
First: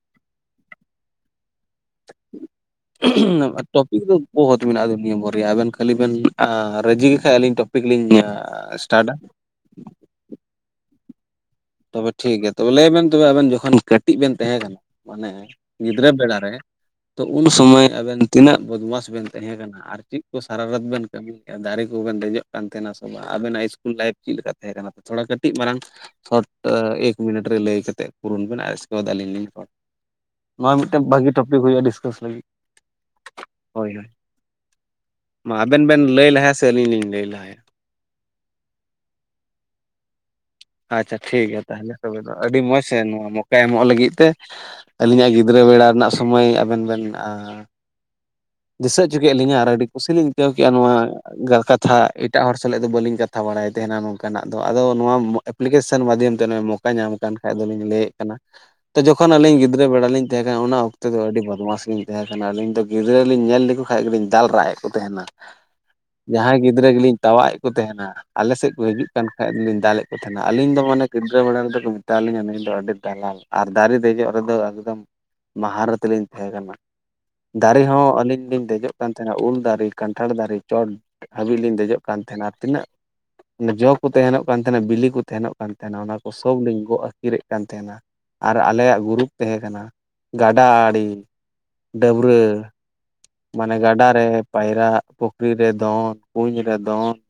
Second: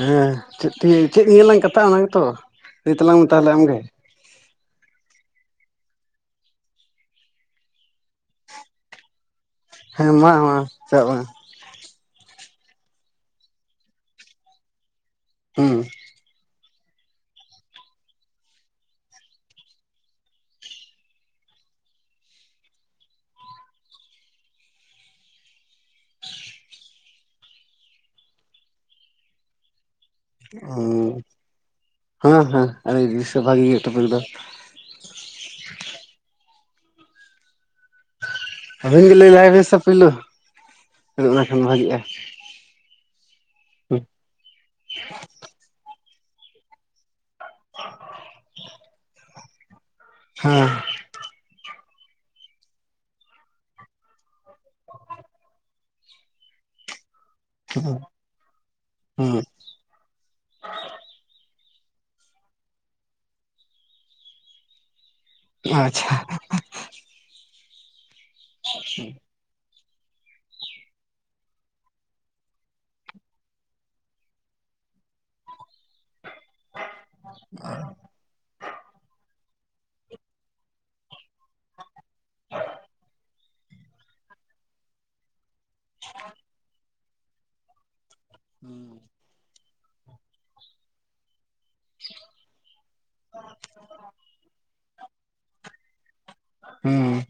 ᱦᱮᱸ ᱪᱮᱫ ᱪᱮᱫ ᱱᱤᱭᱟᱹᱞᱟᱝ ᱠᱟᱛᱷᱼᱟ ᱚᱱᱟ ᱜᱮᱛᱚ ᱞᱟᱹᱭ ᱛᱟᱞᱟᱝ ᱢᱮ ᱛᱟᱦᱚᱞᱮ ᱟᱢᱜᱮ ᱵᱚᱦᱚᱛ ᱢᱮᱱᱟᱜᱼᱟ ᱫᱩᱱᱤᱭᱟᱹ ᱵᱷᱚᱨ ᱨᱮᱭᱟᱜ ᱟᱵᱮᱱ ᱠᱷᱟᱹᱞᱤ ᱵᱮᱱ ᱨᱟᱡᱤ ᱜᱮ ᱠᱷᱟᱱ ᱟᱹᱞᱤᱧ ᱴᱚᱯᱤᱠ ᱞᱤᱧ ᱞᱟᱹᱭᱟ ᱥᱴᱟᱨᱴᱼᱟ ᱦᱮᱸ ᱟᱭᱢᱟ ᱟᱭᱢᱟ ᱪᱟᱜ ᱵᱟᱝ ᱛᱚᱵᱮ ᱴᱷᱤᱠ ᱜᱮᱭᱟ ᱛᱚᱵᱮ ᱞᱟᱹᱭ ᱵᱮᱱ ᱮᱱᱛᱮ ᱟᱵᱮᱱ ᱡᱚᱠᱷᱚᱱ ᱠᱟᱹᱴᱤᱡ ᱵᱮᱱ ᱛᱟᱦᱮᱸ ᱠᱟᱱᱟ ᱢᱟᱱᱮ ᱦᱩᱸ ᱜᱤᱫᱽᱨᱟᱹ ᱵᱮᱲᱟᱨᱮ ᱛᱚ ᱩᱱ ᱥᱚᱢᱚᱭ ᱟᱵᱮᱱ ᱛᱤᱱᱟᱹᱜ ᱵᱚᱫᱢᱟᱥ ᱵᱮᱱ ᱛᱟᱦᱮᱸ ᱠᱟᱱᱟ ᱟᱨ ᱪᱮᱫ ᱠᱚ ᱥᱟᱨᱟᱨᱟᱛ ᱵᱮᱱ ᱠᱟᱹᱢᱤᱮᱫᱼᱟ ᱫᱟᱨᱮ ᱠᱚᱵᱮᱱ ᱫᱮᱡᱚᱜ ᱠᱟᱱ ᱛᱟᱦᱮᱱᱟ ᱥᱮ ᱵᱟᱝ ᱟᱵᱮᱱᱟᱜ ᱤᱥᱠᱩᱞ ᱞᱟᱭᱤᱯᱷ ᱪᱮᱫ ᱞᱮᱠᱟ ᱛᱟᱦᱮᱸ ᱠᱟᱱᱟ ᱛᱷᱚᱲᱟ ᱠᱟᱹᱴᱤᱡ ᱢᱟᱨᱟᱝ ᱥᱚᱴ ᱮᱠ ᱢᱤᱱᱤᱴ ᱨᱮ ᱞᱟᱹᱭ ᱠᱟᱛᱮᱫ ᱯᱩᱨᱩᱱ ᱵᱮᱱ ᱟᱨ ᱤᱥᱠᱮ ᱵᱟᱫ ᱟᱞᱤᱧ ᱞᱤᱧ ᱨᱚᱲ ᱢᱟ ᱢᱤᱫᱴᱮᱱ ᱵᱷᱟᱹᱜᱤ ᱴᱚᱯᱤᱠ ᱦᱩᱭᱩᱜᱼᱟ ᱰᱤᱥᱠᱟᱥ ᱦᱮᱸ ᱦᱮᱸ ᱟᱹᱰᱤ ᱫᱤᱥᱟᱹ ᱞᱟᱹᱜᱤᱫ ᱵᱷᱟᱜᱤ ᱜᱮ ᱦᱚᱭ ᱴᱚᱯᱤᱠ ᱦᱚᱭ ᱫᱚ ᱢᱟ ᱟᱵᱮᱱ ᱵᱮᱱ ᱞᱟᱹᱭ ᱞᱟᱦᱟᱭᱟ ᱥᱮ ᱟᱹᱞᱤᱧ ᱞᱤᱧ ᱞᱟᱹᱭ ᱞᱟᱦᱟᱭᱟ ᱟᱵᱤᱱ ᱜᱮ ᱞᱟᱹᱭ ᱞᱟᱦᱟᱭ ᱵᱤᱱ ᱥᱮ ᱯᱩᱭᱞᱩ ᱟᱪᱪᱷᱟ ᱴᱷᱤᱠ ᱜᱮᱭᱟ ᱛᱟᱦᱚᱞᱮ ᱛᱚᱵᱮ ᱫᱚ ᱟᱹᱰᱤ ᱢᱚᱡᱽ ᱥᱮ ᱱᱚᱣᱟ ᱢᱟ ᱮᱢᱚᱜ ᱞᱟᱹᱜᱤᱫ ᱛᱮ ᱟᱹᱞᱤᱧᱟᱜ ᱜᱤᱫᱽᱨᱟᱹ ᱵᱮᱲᱟ ᱨᱮᱱᱟᱜ ᱥᱚᱢᱚᱭ ᱟᱵᱮᱱ ᱵᱮᱱ ᱟᱸ ᱫᱤᱥᱟᱹ ᱦᱚᱪᱚ ᱠᱮᱫ ᱞᱤᱧᱟᱹ, ᱟᱨ ᱟᱹᱰᱤ ᱠᱩᱥᱤ ᱞᱤᱧ ᱟᱹᱭᱠᱟᱹᱣ ᱠᱮᱫᱼᱟ ᱦᱮᱸ ᱱᱚᱣᱟ ᱠᱟᱛᱷᱟ ᱮᱴᱟᱜ ᱦᱚᱲ ᱥᱟᱞᱟᱜ ᱫᱚ ᱵᱟᱹᱞᱤᱧ ᱠᱟᱛᱷᱟ ᱵᱟᱲᱟᱭ ᱛᱟᱦᱮᱱᱟ ᱱᱚᱝᱠᱟᱱᱟᱜ ᱫᱚ ᱟᱫᱚ ᱱᱚᱣᱟ ᱮᱯᱞᱤᱠᱮᱥᱚᱱ ᱢᱟᱫᱽᱫᱷᱚᱢ ᱛᱮ ᱢᱚᱠᱟ ᱧᱟᱢ ᱠᱟᱱ ᱠᱷᱟᱡ ᱫᱚᱞᱤᱧ ᱞᱟᱹᱭᱮᱫ ᱠᱟᱱᱟ ᱛᱚ ᱡᱚᱠᱷᱚᱱ ᱦᱮᱸ ᱟᱹᱞᱤᱧ ᱜᱤᱫᱽᱨᱟᱹ ᱵᱮᱲᱟ ᱞᱤᱧᱼᱼ ᱛᱟᱦᱮᱸ ᱠᱟᱱᱟ ᱚᱱᱟ ᱚᱠᱛᱮᱚ ᱫᱚ ᱟᱹᱰᱤ ᱵᱚᱫᱢᱟᱥ ᱜᱮᱤᱧ ᱛᱟᱦᱮᱸ ᱠᱟᱱᱟ ᱟᱞᱤᱧ ᱫᱚ ᱜᱤᱫ ᱜᱤᱫᱽᱨᱟᱹ ᱞᱤᱧ ᱧᱮᱞ ᱞᱮᱠᱚ ᱠᱷᱟᱡ ᱜᱮᱞᱤᱧ ᱫᱟᱞ ᱨᱟᱜ ᱮᱫ ᱠᱚ ᱛᱟᱦᱮᱱᱟ ᱟᱪᱪᱷᱟ ᱾ ᱡᱟᱦᱟᱸᱭ ᱜᱤᱫᱽᱨᱟᱹ ᱜᱮᱞᱤᱧ ᱛᱟᱣᱟᱜ ᱮᱫ ᱠᱚ ᱛᱟᱦᱮᱱᱟ ᱟᱞᱮ ᱥᱮᱫ ᱠᱚ ᱦᱤᱡᱩᱜ ᱠᱟᱱ ᱞᱤᱧ ᱫᱟᱞ ᱮᱫ ᱠᱚ ᱛᱟᱦᱮᱱᱟ, ᱟᱹᱞᱤᱧ ᱫᱚ ᱢᱟᱱᱮ ᱜᱤᱫᱽᱨᱟᱹ ᱵᱮᱲᱟ ᱨᱮᱫᱚ ᱠᱚ ᱢᱮᱛᱟᱣᱟᱞᱤᱧᱟᱹ ᱱᱞᱤᱧ ᱫᱚ ᱟᱹᱰᱤ ᱫᱟᱞᱟᱞ ᱾ ᱟᱨ ᱫᱟᱨᱮ ᱫᱮᱡᱚᱜ ᱨᱮᱫᱚ ᱮᱠᱫᱚᱢ ᱢᱟᱦᱟᱨᱚᱛᱷ ᱞᱤᱧ ᱛᱟᱦᱮᱸ ᱠᱟᱱᱟ ᱾ ᱫᱟᱨᱮ ᱦᱚᱸ ᱟᱹᱞᱤᱧ ᱞᱤᱧ ᱫᱮᱡᱚᱜ ᱠᱟᱱ ᱛᱟᱦᱮᱱᱟ ᱩᱞ ᱫᱟᱨᱮ, ᱠᱟᱱᱴᱷᱟᱲ ᱫᱟᱨᱮ ᱾ ᱪᱚᱴ ᱦᱟᱹᱵᱤᱡ ᱞᱤᱧ ᱫᱮᱡᱚᱜ ᱠᱟᱱ ᱛᱟᱦᱮᱱᱟ ᱟᱨ ᱛᱤᱱᱟᱹᱜ ᱡᱚ ᱠᱚ ᱛᱟᱦᱮᱱᱚᱜ ᱠᱟᱱ ᱛᱟᱦᱮᱱᱟ ᱵᱤᱞᱤ ᱠᱚ ᱛᱟᱦᱮᱱᱚᱜ ᱠᱟᱱ ᱛᱟᱦᱮᱱᱟ ᱚᱱᱟᱠᱚ ᱥᱚᱵᱽ ᱞᱤᱧ ᱜᱚᱜ ᱟᱹᱠᱤᱨᱮᱫ ᱠᱟᱱ ᱛᱟᱦᱮᱱᱟ ᱾ ᱟᱨ ᱟᱞᱮᱭᱟᱜ ᱜᱩᱨᱩᱯ ᱛᱟᱦᱮᱸᱠᱟᱱᱟ ᱜᱟᱰᱟ ᱟᱲᱮ ᱰᱟᱹᱵᱽᱨᱟᱹ ᱢᱟᱱᱮ ᱜᱟᱰᱟᱟᱨ ᱨᱮ ᱯᱟᱭᱨᱟᱜ ᱯᱩᱠᱷᱨᱤ ᱨᱮ ᱫᱚᱱ, ᱠᱩᱧ ᱨᱮ ᱫᱚᱱ ᱦᱩᱸ ᱾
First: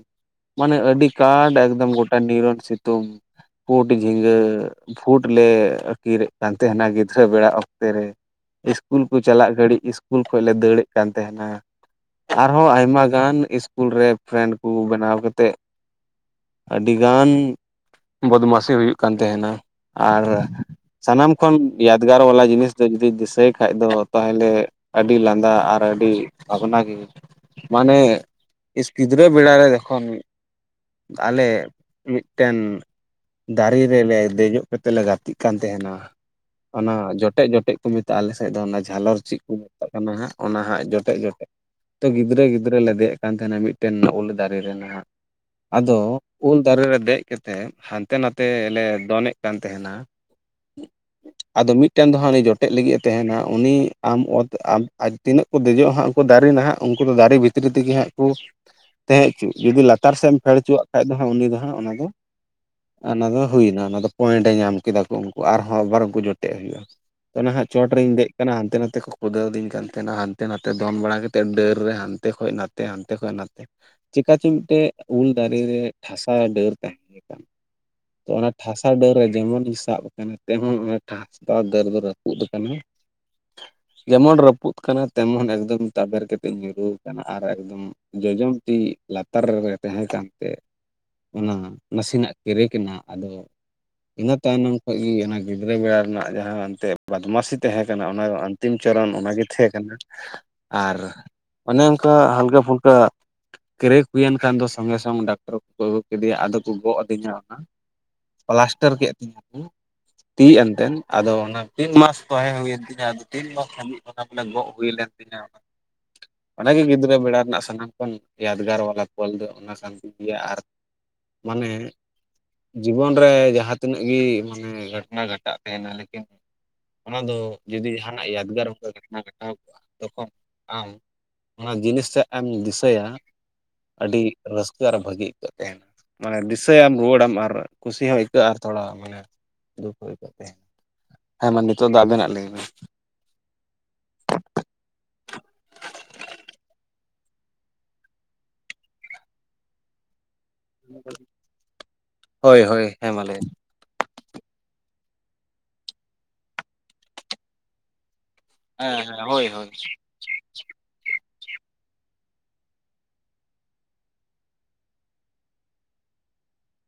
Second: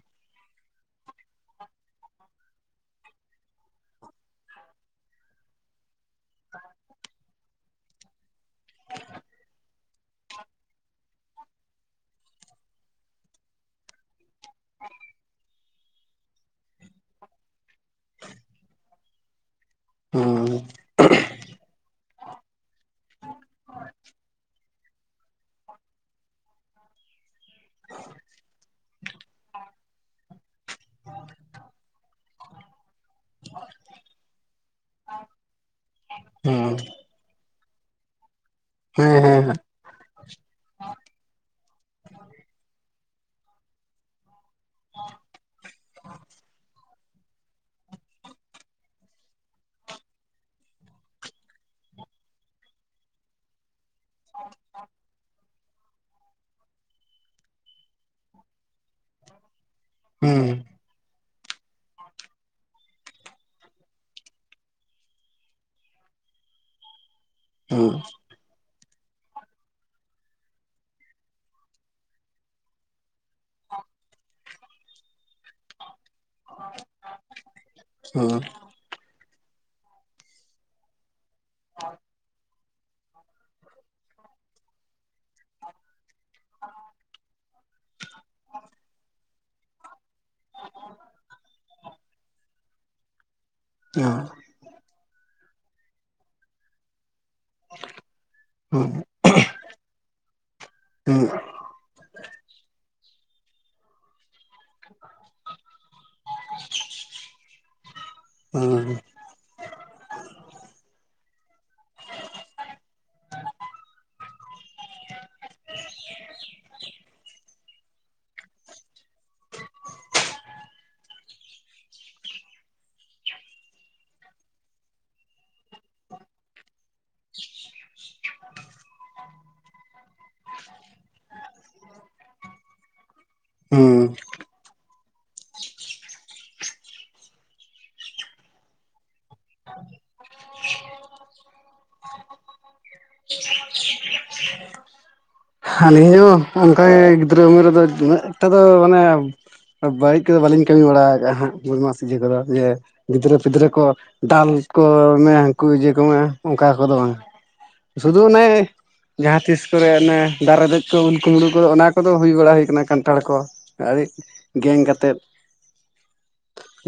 ᱢᱟᱱᱮ ᱟᱹᱰᱤ ᱠᱟᱴ ᱮᱠᱫᱚᱢ ᱜᱚᱴᱟ ᱱᱤᱨᱚᱱ ᱥᱤᱛᱩᱝ ᱾ ᱯᱩᱴ ᱡᱷᱤᱸᱜᱟᱹ ᱯᱷᱩᱴ ᱞᱮ ᱟᱹᱠᱤᱨᱮᱫ ᱠᱟᱱ ᱛᱟᱦᱮᱱᱟ ᱜᱤᱫᱽᱨᱟᱹ ᱵᱮᱲᱟ ᱚᱠᱛᱮ ᱨᱮ ᱤᱥᱠᱩᱞ ᱠᱚ ᱪᱟᱞᱟᱜ ᱜᱷᱟᱹᱲᱤᱡ ᱤᱥᱠᱩᱞ ᱠᱷᱚᱱᱚᱡ ᱞᱮ ᱫᱟᱹᱲᱮᱫ ᱠᱟᱱ ᱛᱟᱦᱮᱱᱟ ᱾ ᱟᱨᱦᱚᱸ ᱟᱭᱢᱟ ᱜᱟᱱ ᱤᱥᱠᱩᱞ ᱨᱮ ᱯᱷᱨᱮᱱᱰ ᱠᱚ ᱵᱮᱱᱟᱣ ᱠᱟᱛᱮᱫ ᱟᱹᱰᱤ ᱜᱟᱱ ᱵᱚᱫᱢᱟᱹᱥᱤ ᱦᱩᱭᱩᱜ ᱠᱟᱱ ᱛᱟᱦᱮᱱᱟ ᱾ ᱦᱩᱸ ᱾ ᱥᱟᱱᱟᱢ ᱠᱷᱚᱱ ᱭᱟᱫᱽᱜᱟᱨ ᱵᱟᱞᱟ ᱡᱤᱱᱤᱥ ᱫᱚ ᱡᱩᱫᱤ ᱫᱤᱥᱟᱹᱭ ᱠᱷᱟᱡ ᱫᱚ ᱛᱟᱦᱚᱞᱮ ᱟᱹᱰᱤ ᱞᱟᱸᱫᱟ ᱟᱨ ᱟᱹᱰᱤ ᱵᱷᱟᱵᱽᱱᱟ ᱜᱮ ᱢᱟᱱᱮ ᱤᱥ ᱜᱤᱫᱽᱨᱟᱹ ᱵᱮᱲᱟ ᱨᱮ ᱡᱚᱠᱷᱚᱱ ᱟᱞᱮ ᱢᱤᱫᱴᱮᱱ ᱫᱟᱨᱮ ᱨᱮᱞᱮ ᱫᱮᱡᱚᱜ ᱠᱟᱛᱮᱫ ᱞᱮ ᱜᱟᱛᱮᱜ ᱠᱟᱱ ᱛᱟᱦᱮᱱᱟ ᱦᱩᱸ ᱚᱱᱟ ᱡᱚᱴᱮᱫ ᱡᱚᱴᱮᱫ ᱠᱚ ᱢᱮᱛᱟᱜ-ᱟ ᱟᱞᱮᱥᱮᱫ ᱫᱚ ᱚᱱᱟ ᱦᱮᱸ ᱡᱷᱟᱞᱚᱨ ᱪᱮᱫ ᱦᱮᱸ ᱠᱚ ᱢᱮᱛᱟᱜ ᱠᱟᱱᱟ ᱦᱟᱸᱜ ᱚᱱᱟ ᱦᱟᱸᱜ ᱡᱚᱴᱮᱫ ᱡᱚᱴᱮᱫ ᱛᱚ ᱜᱤᱫᱽᱨᱟᱹ ᱜᱤᱫᱽᱨᱟᱹᱞ ᱞᱮ ᱫᱮᱡ ᱠᱟᱱ ᱛᱟᱦᱮᱱᱟ ᱢᱤᱫᱴᱮᱱ ᱩᱞ ᱫᱟᱨᱮ ᱨᱮ ᱱᱟᱦᱟᱸᱜ ᱾ ᱟᱫᱚ ᱩᱞ ᱫᱟᱨᱮ ᱨᱮ ᱫᱮᱡ ᱠᱟᱛᱮᱫ ᱦᱟᱱᱛᱮ ᱱᱟᱛᱮ ᱞᱮ ᱫᱚᱱᱮᱫ ᱠᱟᱱ ᱛᱟᱦᱮᱱᱟ ᱦᱟᱸ ᱟᱫᱚ ᱢᱤᱫᱴᱮᱱ ᱫᱚ ᱦᱟᱸᱜ ᱩᱱᱤ ᱡᱚᱴᱮᱫ ᱞᱟᱹᱜᱤᱫᱼ ᱮ ᱛᱟᱦᱮᱱᱟ ᱩᱱᱤ ᱟᱢ ᱚᱛ ᱟᱢ ᱟᱡ ᱛᱤᱱᱟᱹᱜ ᱠᱚ ᱫᱮᱡᱚᱜᱼᱟ ᱦᱟᱸᱜ ᱩᱱᱠᱩ ᱫᱟᱨᱮ ᱱᱟᱦᱟᱸᱜ ᱩᱱᱠᱩ ᱫᱚ ᱫᱟᱨᱮ ᱵᱷᱤᱛᱨᱤ ᱛᱮᱜᱮ ᱦᱟᱸᱜ ᱠᱚ ᱛᱟᱦᱮᱸ ᱦᱚᱪᱚᱜ ᱡᱩᱫᱤ ᱞᱟᱛᱟᱨ ᱥᱮᱫ ᱮᱢ ᱦᱩᱸ ᱯᱷᱮᱰ ᱦᱚᱪᱚᱣᱟᱜ ᱠᱷᱟᱡ ᱫᱚ ᱦᱟᱸᱜ ᱩᱱᱤ ᱫᱚ ᱦᱟᱸᱜ ᱚᱱᱟ ᱫᱚ ᱚᱱᱟ ᱫᱚ ᱦᱩᱭᱱᱟ ᱚᱱᱟ ᱫᱚ ᱯᱚᱭᱮᱱᱴᱮ ᱧᱟᱢ ᱠᱮᱫᱟ ᱠᱚ ᱩᱱᱠᱩ ᱟᱨᱦᱚᱸ ᱟᱵᱟᱨ ᱩᱱᱠᱩ ᱡᱚᱴᱮᱫ ᱦᱩᱭᱩᱜᱼᱟ ᱾ ᱟᱱᱟ ᱦᱟᱸᱜ ᱪᱚᱴ ᱦᱩᱸ ᱦᱩᱸ ᱦᱩᱸ ᱨᱮᱤᱧ ᱫᱮᱡ ᱟᱠᱟᱱᱟ ᱦᱟᱱᱛᱮ ᱱᱟᱛᱮ ᱠᱚ ᱠᱷᱩᱫᱟᱹᱣ ᱫᱤᱧ ᱠᱟᱱ ᱛᱟᱦᱮᱱᱟ ᱦᱟᱱᱛᱮ ᱱᱟᱛᱮ ᱫᱚᱱ ᱵᱟᱲᱟ ᱠᱟᱛᱮᱫ ᱰᱟᱹᱨ ᱨᱮ ᱦᱟᱱᱛᱮ ᱠᱷᱚᱡ ᱱᱟᱛᱮ ᱦᱟᱱᱛᱮ ᱠᱷᱚᱡ ᱱᱟᱛᱮ ᱾ ᱪᱮᱠᱟ ᱪᱚ ᱢᱤᱫᱴᱮᱡ ᱩᱞ ᱫᱟᱨᱮ ᱨᱮ ᱴᱷᱟᱥᱟᱣ ᱰᱟᱹᱨ ᱛᱟᱦᱮᱸ ᱠᱟᱱᱟ ᱛᱚ ᱚᱱᱟ ᱴᱷᱟᱥᱟ ᱴᱷᱟᱥᱟᱣ ᱰᱟᱹᱨ ᱨᱮ ᱡᱮᱢᱚᱱᱤᱧ ᱥᱟᱵ ᱟᱠᱟᱱᱟ ᱛᱮᱢᱚᱱ ᱚᱱᱟ ᱴᱷᱟᱥᱟᱣ ᱫᱟᱹᱨ ᱫᱚ ᱨᱟᱹᱯᱩᱫ ᱟᱠᱟᱱᱟ ᱡᱮᱢᱚᱱ ᱨᱟᱹᱯᱩᱫ ᱠᱟᱱᱟ ᱛᱮᱢᱚᱱ ᱮᱠᱫᱚᱢ ᱛᱟᱵᱮᱨ ᱠᱟᱛᱮ ᱧᱩᱨᱩ ᱟᱠᱟᱱᱟ, ᱟᱨ ᱮᱠᱫᱚᱢ ᱡᱚᱡᱚᱢ ᱛᱤ ᱞᱟᱛᱟᱨ ᱨᱮ ᱛᱟᱦᱮᱸ ᱠᱟᱱ ᱛᱮ ᱚᱱᱟ ᱱᱟᱥᱮᱱᱟᱜ ᱠᱮᱨᱮᱠ ᱱᱟ, ᱟᱫᱚ ᱤᱱᱟᱹ ᱛᱟᱭᱱᱚᱢ ᱠᱷᱚᱡ ᱜᱮ ᱚᱱᱟ ᱜᱤᱫᱽᱨᱟᱹ ᱵᱮᱲᱟ ᱨᱮᱱᱟᱜ ᱡᱟᱦᱟᱸ ᱮᱱᱛᱮ ᱵᱟᱫᱢᱟᱥᱤ ᱛᱟᱦᱮᱸ ᱠᱟᱱᱟ ᱚᱱᱟ ᱟᱱᱛᱤᱢ ᱦᱩᱸ ᱪᱚᱨᱟᱱ ᱚᱱᱟᱜᱮ ᱛᱟᱦᱮᱸ ᱠᱟᱱᱟ ᱟᱨ ᱦᱩᱸ ᱚᱱᱮ ᱚᱱᱠᱟ ᱦᱟᱞᱠᱟ ᱯᱷᱩᱞᱠᱟ ᱠᱨᱮᱠ ᱦᱩᱭᱮᱱ ᱠᱷᱟᱱ ᱫᱚ ᱥᱚᱝᱜᱮ ᱥᱚᱝ ᱰᱟᱠᱛᱚᱨ ᱠᱚᱠᱚ ᱟᱹᱜᱩ ᱠᱮᱫᱮᱭᱟ ᱟᱫᱚ ᱠᱚ ᱜᱚᱜ ᱟᱹᱫᱤᱧᱟ ᱚᱱᱟ, ᱦᱩᱸ ᱯᱞᱟᱥᱴᱟᱨ ᱠᱮᱜ ᱛᱤᱧᱟ ᱠᱚ ᱾ ᱛᱤ ᱮᱱᱛᱮᱱ ᱟᱫᱚ ᱚᱱᱟ ᱛᱤᱱ ᱢᱟᱥ ᱛᱟᱦᱮᱸ ᱦᱩᱭᱮᱱ ᱛᱤᱧᱟ ᱟᱫᱚ ᱛᱤᱱ ᱢᱟᱥ ᱦᱟᱹᱵᱤᱡ ᱟᱱᱟ ᱵᱚᱞᱮ ᱜᱚᱜ ᱦᱩᱭ ᱞᱮᱱ ᱛᱤᱧᱟ ᱾ ᱚᱱᱟᱜᱮ ᱜᱤᱫᱽᱨᱟᱹ ᱵᱮᱲᱟ ᱨᱮᱱᱟᱜ ᱥᱟᱱᱟᱢ ᱠᱷᱚᱱ ᱭᱟᱫᱽᱜᱟᱨ ᱵᱟᱞᱟ ᱯᱷᱚᱞ ᱫᱚ ᱚᱱᱟ ᱠᱟᱱ ᱜᱮ ᱜᱮᱭᱟ ᱟᱨ ᱢᱟᱱᱮ ᱡᱤᱵᱚᱱ ᱨᱮ ᱡᱟᱦᱟᱸ ᱛᱤᱱᱟᱹᱜ ᱜᱮ ᱢᱟᱱᱮ ᱜᱷᱚᱴᱚᱱᱟ ᱜᱷᱚᱴᱟᱜ ᱛᱟᱦᱮᱱᱟ ᱞᱮᱠᱤᱱ ᱚᱱᱟ ᱫᱚ ᱡᱩᱫᱤ ᱡᱟᱦᱟᱱᱟᱜ ᱭᱟᱫᱽᱜᱟᱨ ᱚᱱᱠᱟ ᱜᱷᱚᱴᱚᱱᱟ ᱜᱷᱚᱴᱟᱣ ᱠᱚᱜᱼᱟ ᱛᱚᱠᱷᱚᱱ ᱟᱢ ᱚᱱᱟ ᱡᱤᱱᱤᱥ ᱴᱟᱜ ᱮᱢ ᱫᱤᱥᱟᱹᱭᱟ ᱾ ᱦᱩᱸ ᱟᱹᱰᱤ ᱨᱟᱹᱥᱠᱟᱹ ᱟᱨ ᱵᱷᱟᱹᱜᱤ ᱟᱹᱭᱠᱟᱹᱜ ᱛᱟᱦᱮᱱ ᱢᱟᱱᱮ ᱫᱤᱥᱟᱹᱭᱟᱢ ᱨᱩᱣᱟᱹᱲᱟᱢ ᱟᱨ ᱠᱩᱥᱤ ᱦᱚᱸ ᱟᱹᱭᱠᱟᱹᱜᱼᱟ ᱟᱨ ᱛᱷᱚᱲᱟ ᱢᱟᱱᱮ ᱫᱩᱠ ᱦᱚᱸ ᱟᱹᱭᱠᱟᱹᱜ ᱦᱮᱸ ᱢᱟ ᱱᱤᱛᱚᱜ ᱫᱚ ᱟᱵᱮᱱᱟᱜ ᱞᱟᱹᱭ ᱵᱮᱱ [inaudible] ᱟᱹᱞᱤᱧ ᱦᱚᱸ ᱚᱱᱠᱟᱜᱮ ᱜᱤᱫᱽᱨᱟᱹ ᱩᱢᱮᱨ ᱨᱮᱫᱚ ᱩᱱᱟᱹᱜ ᱮᱠᱴᱟ ᱫᱚ ᱢᱟᱱᱮ ᱵᱟᱹᱲᱤᱡ ᱠᱚᱫᱚ ᱵᱟᱹᱞᱤᱧ ᱠᱟᱹᱢᱤ ᱵᱟᱲᱟ ᱠᱟᱜᱼᱟ ᱦᱟᱸᱜ ᱵᱚᱫᱢᱟᱥ ᱤᱭᱟᱹ ᱠᱚᱫᱚ ᱦᱳᱭ ᱡᱮ ᱦᱳᱭ ᱦᱮᱸ ᱢᱟ ᱜᱤᱫᱽᱨᱟᱹ ᱞᱟᱹᱭ ᱯᱤᱫᱽᱨᱟᱹ ᱠᱚ ᱫᱟᱞ ᱠᱚ ᱢᱮ ᱦᱟᱱᱠᱩ ᱤᱭᱟᱹ ᱠᱚ ᱢᱮ ᱚᱱᱠᱟ ᱠᱚᱫᱚ ᱵᱟᱝ ᱥᱩᱫᱩ ᱚᱱᱮ ᱦᱮᱸ ᱦᱮᱸ ᱡᱟᱦᱟᱸ ᱦᱳᱭ ᱛᱤᱥ ᱦᱳᱭ ᱠᱚᱨᱮ ᱚᱱᱮ ᱫᱟᱨᱮ ᱨᱮ ᱫᱮᱡ ᱠᱚ ᱩᱞ ᱠᱩᱢᱵᱽᱲᱩ ᱠᱚ ᱚᱱᱟ ᱠᱚᱫᱚ ᱦᱩᱭ ᱵᱟᱲᱟ ᱦᱩᱭ ᱠᱟᱱᱟ ᱠᱟᱱᱴᱷᱟᱲ ᱠᱚ ᱟᱹᱰᱤ ᱜᱮᱝ ᱠᱟᱛᱮᱫ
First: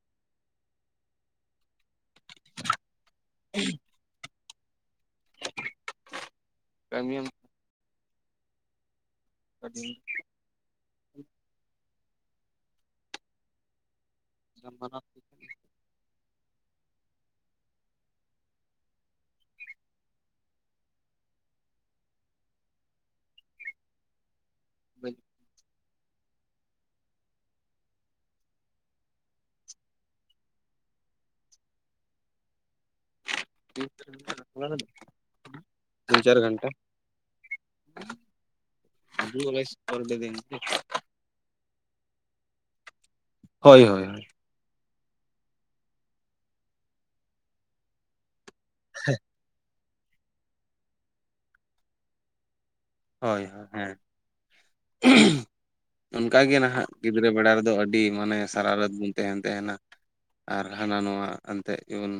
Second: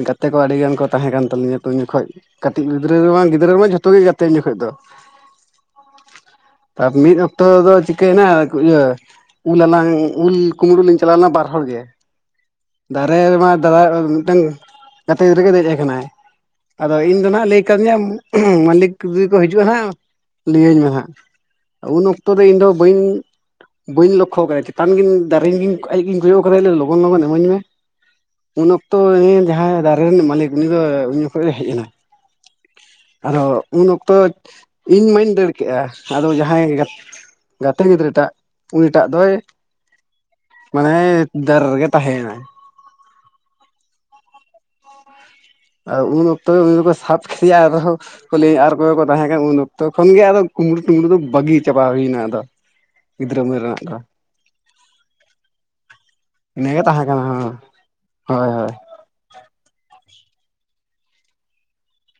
ᱜᱟᱛᱮ ᱠᱚ ᱟᱹᱰᱤ ᱜᱟᱱ ᱠᱚ ᱛᱟᱦᱮᱸ ᱠᱟᱱ ᱛᱟᱞᱤᱧᱟ ᱛᱚ ᱩᱱ ᱡᱚᱠᱷᱚᱡ ᱠᱟᱹᱴᱤᱡ ᱜᱤᱫᱽᱨᱟᱹ ᱨᱮᱢᱟ ᱜᱤᱫᱽᱨᱟᱹ ᱨᱮᱢᱟ ᱡᱷᱚᱛᱚ ᱜᱮ ᱜᱟᱛᱮ ᱩᱱ ᱡᱚᱠᱷᱚᱡ ᱫᱚ ᱛᱟ ᱢᱤᱫ ᱠᱟᱹᱢᱤᱭᱟᱢ ᱚᱠᱛᱚ ᱫᱚ ᱪᱤᱠᱟᱹᱭᱱᱟ ᱤᱭᱟᱹ ᱫᱩ ᱩᱞᱦᱟᱞᱟᱝ ᱩᱞ ᱠᱩᱢᱲᱩ ᱞᱤᱝ ᱪᱟᱞᱟᱣ ᱞᱮᱱᱟ ᱵᱟᱨ ᱦᱚᱲ ᱜᱮ ᱫᱟᱨᱮ ᱨᱮᱢᱟ ᱫᱟᱫᱟᱭ ᱢᱤᱫᱴᱟᱝ ᱜᱟᱛᱮ ᱜᱤᱫᱽᱨᱟᱹ ᱜᱮ ᱫᱮᱡ ᱠᱟᱱᱟᱭ ᱟᱫᱚ ᱤᱧ ᱫᱚ ᱱᱟᱸᱜ ᱞᱟᱹᱭ ᱠᱟᱫᱤᱧᱟ ᱢᱟᱹᱞᱤᱠ ᱡᱩᱫᱤ ᱠᱚ ᱦᱤᱡᱩᱜᱼᱟ ᱦᱟᱸᱜ ᱞᱟᱹᱭᱟᱹᱧ ᱢᱮ ᱦᱟᱸᱜ ᱩᱱ ᱚᱠᱛᱚ ᱫᱚ ᱤᱧ ᱫᱚ ᱵᱟᱹᱧ ᱵᱟᱹᱧ ᱞᱚᱠᱠᱷᱚ ᱠᱟᱫᱟ ᱪᱮᱛᱟᱱ ᱜᱤᱧ ᱫᱟᱨᱮᱜᱤᱧ ᱟᱡ ᱜᱤᱧ ᱠᱚᱭᱚᱜ ᱠᱟᱫᱟ ᱞᱚᱜᱚᱱ ᱞᱚᱜᱚᱱ ᱤᱢᱟᱹᱧ ᱢᱮ ᱩᱱ ᱚᱠᱛᱚ ᱡᱟᱦᱟᱸᱭ ᱫᱟᱨᱮ ᱨᱤᱱᱤᱡ ᱢᱟᱞᱤᱠ ᱩᱱ ᱫᱚᱭ ᱩᱱ ᱡᱚᱠᱷᱚᱡ ᱮ ᱦᱮᱡ ᱱᱟᱭ ᱟᱫᱚ ᱩᱱ ᱚᱠᱛᱚ ᱤᱧ ᱢᱟᱹᱧ ᱫᱟᱹᱲ ᱠᱮᱜᱼᱟ ᱟᱫᱚ ᱪᱟᱨ ᱜᱷᱚᱱᱴᱟ ᱡᱟᱦᱟᱸᱭ ᱜᱟ ᱜᱟᱛᱮ ᱜᱤᱫᱽᱨᱟᱹ ᱴᱟᱜ ᱩᱱᱤ ᱴᱟᱜ ᱫᱚᱭ ᱢᱟᱱᱮ [unintelligible] ᱫᱟᱨᱮ ᱨᱮᱜᱮ ᱛᱟᱦᱮᱸᱭᱱᱟᱭ ᱦᱳᱭ ᱦᱳᱭ ᱟᱨ ᱩᱱ ᱚᱠᱛᱚ ᱜᱮ ᱩᱱᱤ ᱫᱚᱠᱚ ᱥᱟᱵ ᱠᱮᱫᱮᱭᱟ ᱟᱨᱚᱸ ᱞᱟᱹᱭᱮ-ᱟ ᱟᱨ ᱚᱠᱚᱭ ᱠᱚ ᱠᱚ ᱛᱟᱦᱮᱸ ᱠᱟᱱᱟ ᱩᱱ ᱚᱠᱛᱚ ᱛᱚᱠᱷᱚᱱ ᱜᱮ ᱟᱫᱚ ᱠᱩᱢᱵᱽᱲᱩ ᱴᱩᱸᱢᱲᱩ ᱫᱚ ᱵᱟᱹᱜᱤ ᱪᱟᱵᱟ ᱦᱩᱭᱱᱟ ᱟᱫᱚ ᱜᱤᱫᱽᱨᱟᱹ ᱩᱢᱟᱮᱨ ᱨᱮᱱᱟᱜ ᱫᱚ ᱚᱱᱠᱟ ᱜᱮ ᱤᱱᱟᱹᱜᱮ ᱱᱟᱦᱟᱜ ᱛᱟᱦᱮᱸ ᱠᱟᱱᱟ ᱜᱤᱫᱽᱨᱟᱹ ᱵᱮᱲᱟ ᱨᱮᱫᱚ ᱟᱹᱰᱤ ᱢᱟᱱᱮ ᱦᱳᱭ ᱦᱳᱭ ᱥᱟᱨᱷᱟᱨᱟᱛ ᱵᱤᱱ ᱛᱟᱦᱮᱱ ᱛᱟᱦᱮᱱᱟ ᱟᱨ ᱦᱟᱱᱟ ᱱᱚᱣᱟ ᱮᱱᱛᱮ ᱡᱮᱢᱚᱱ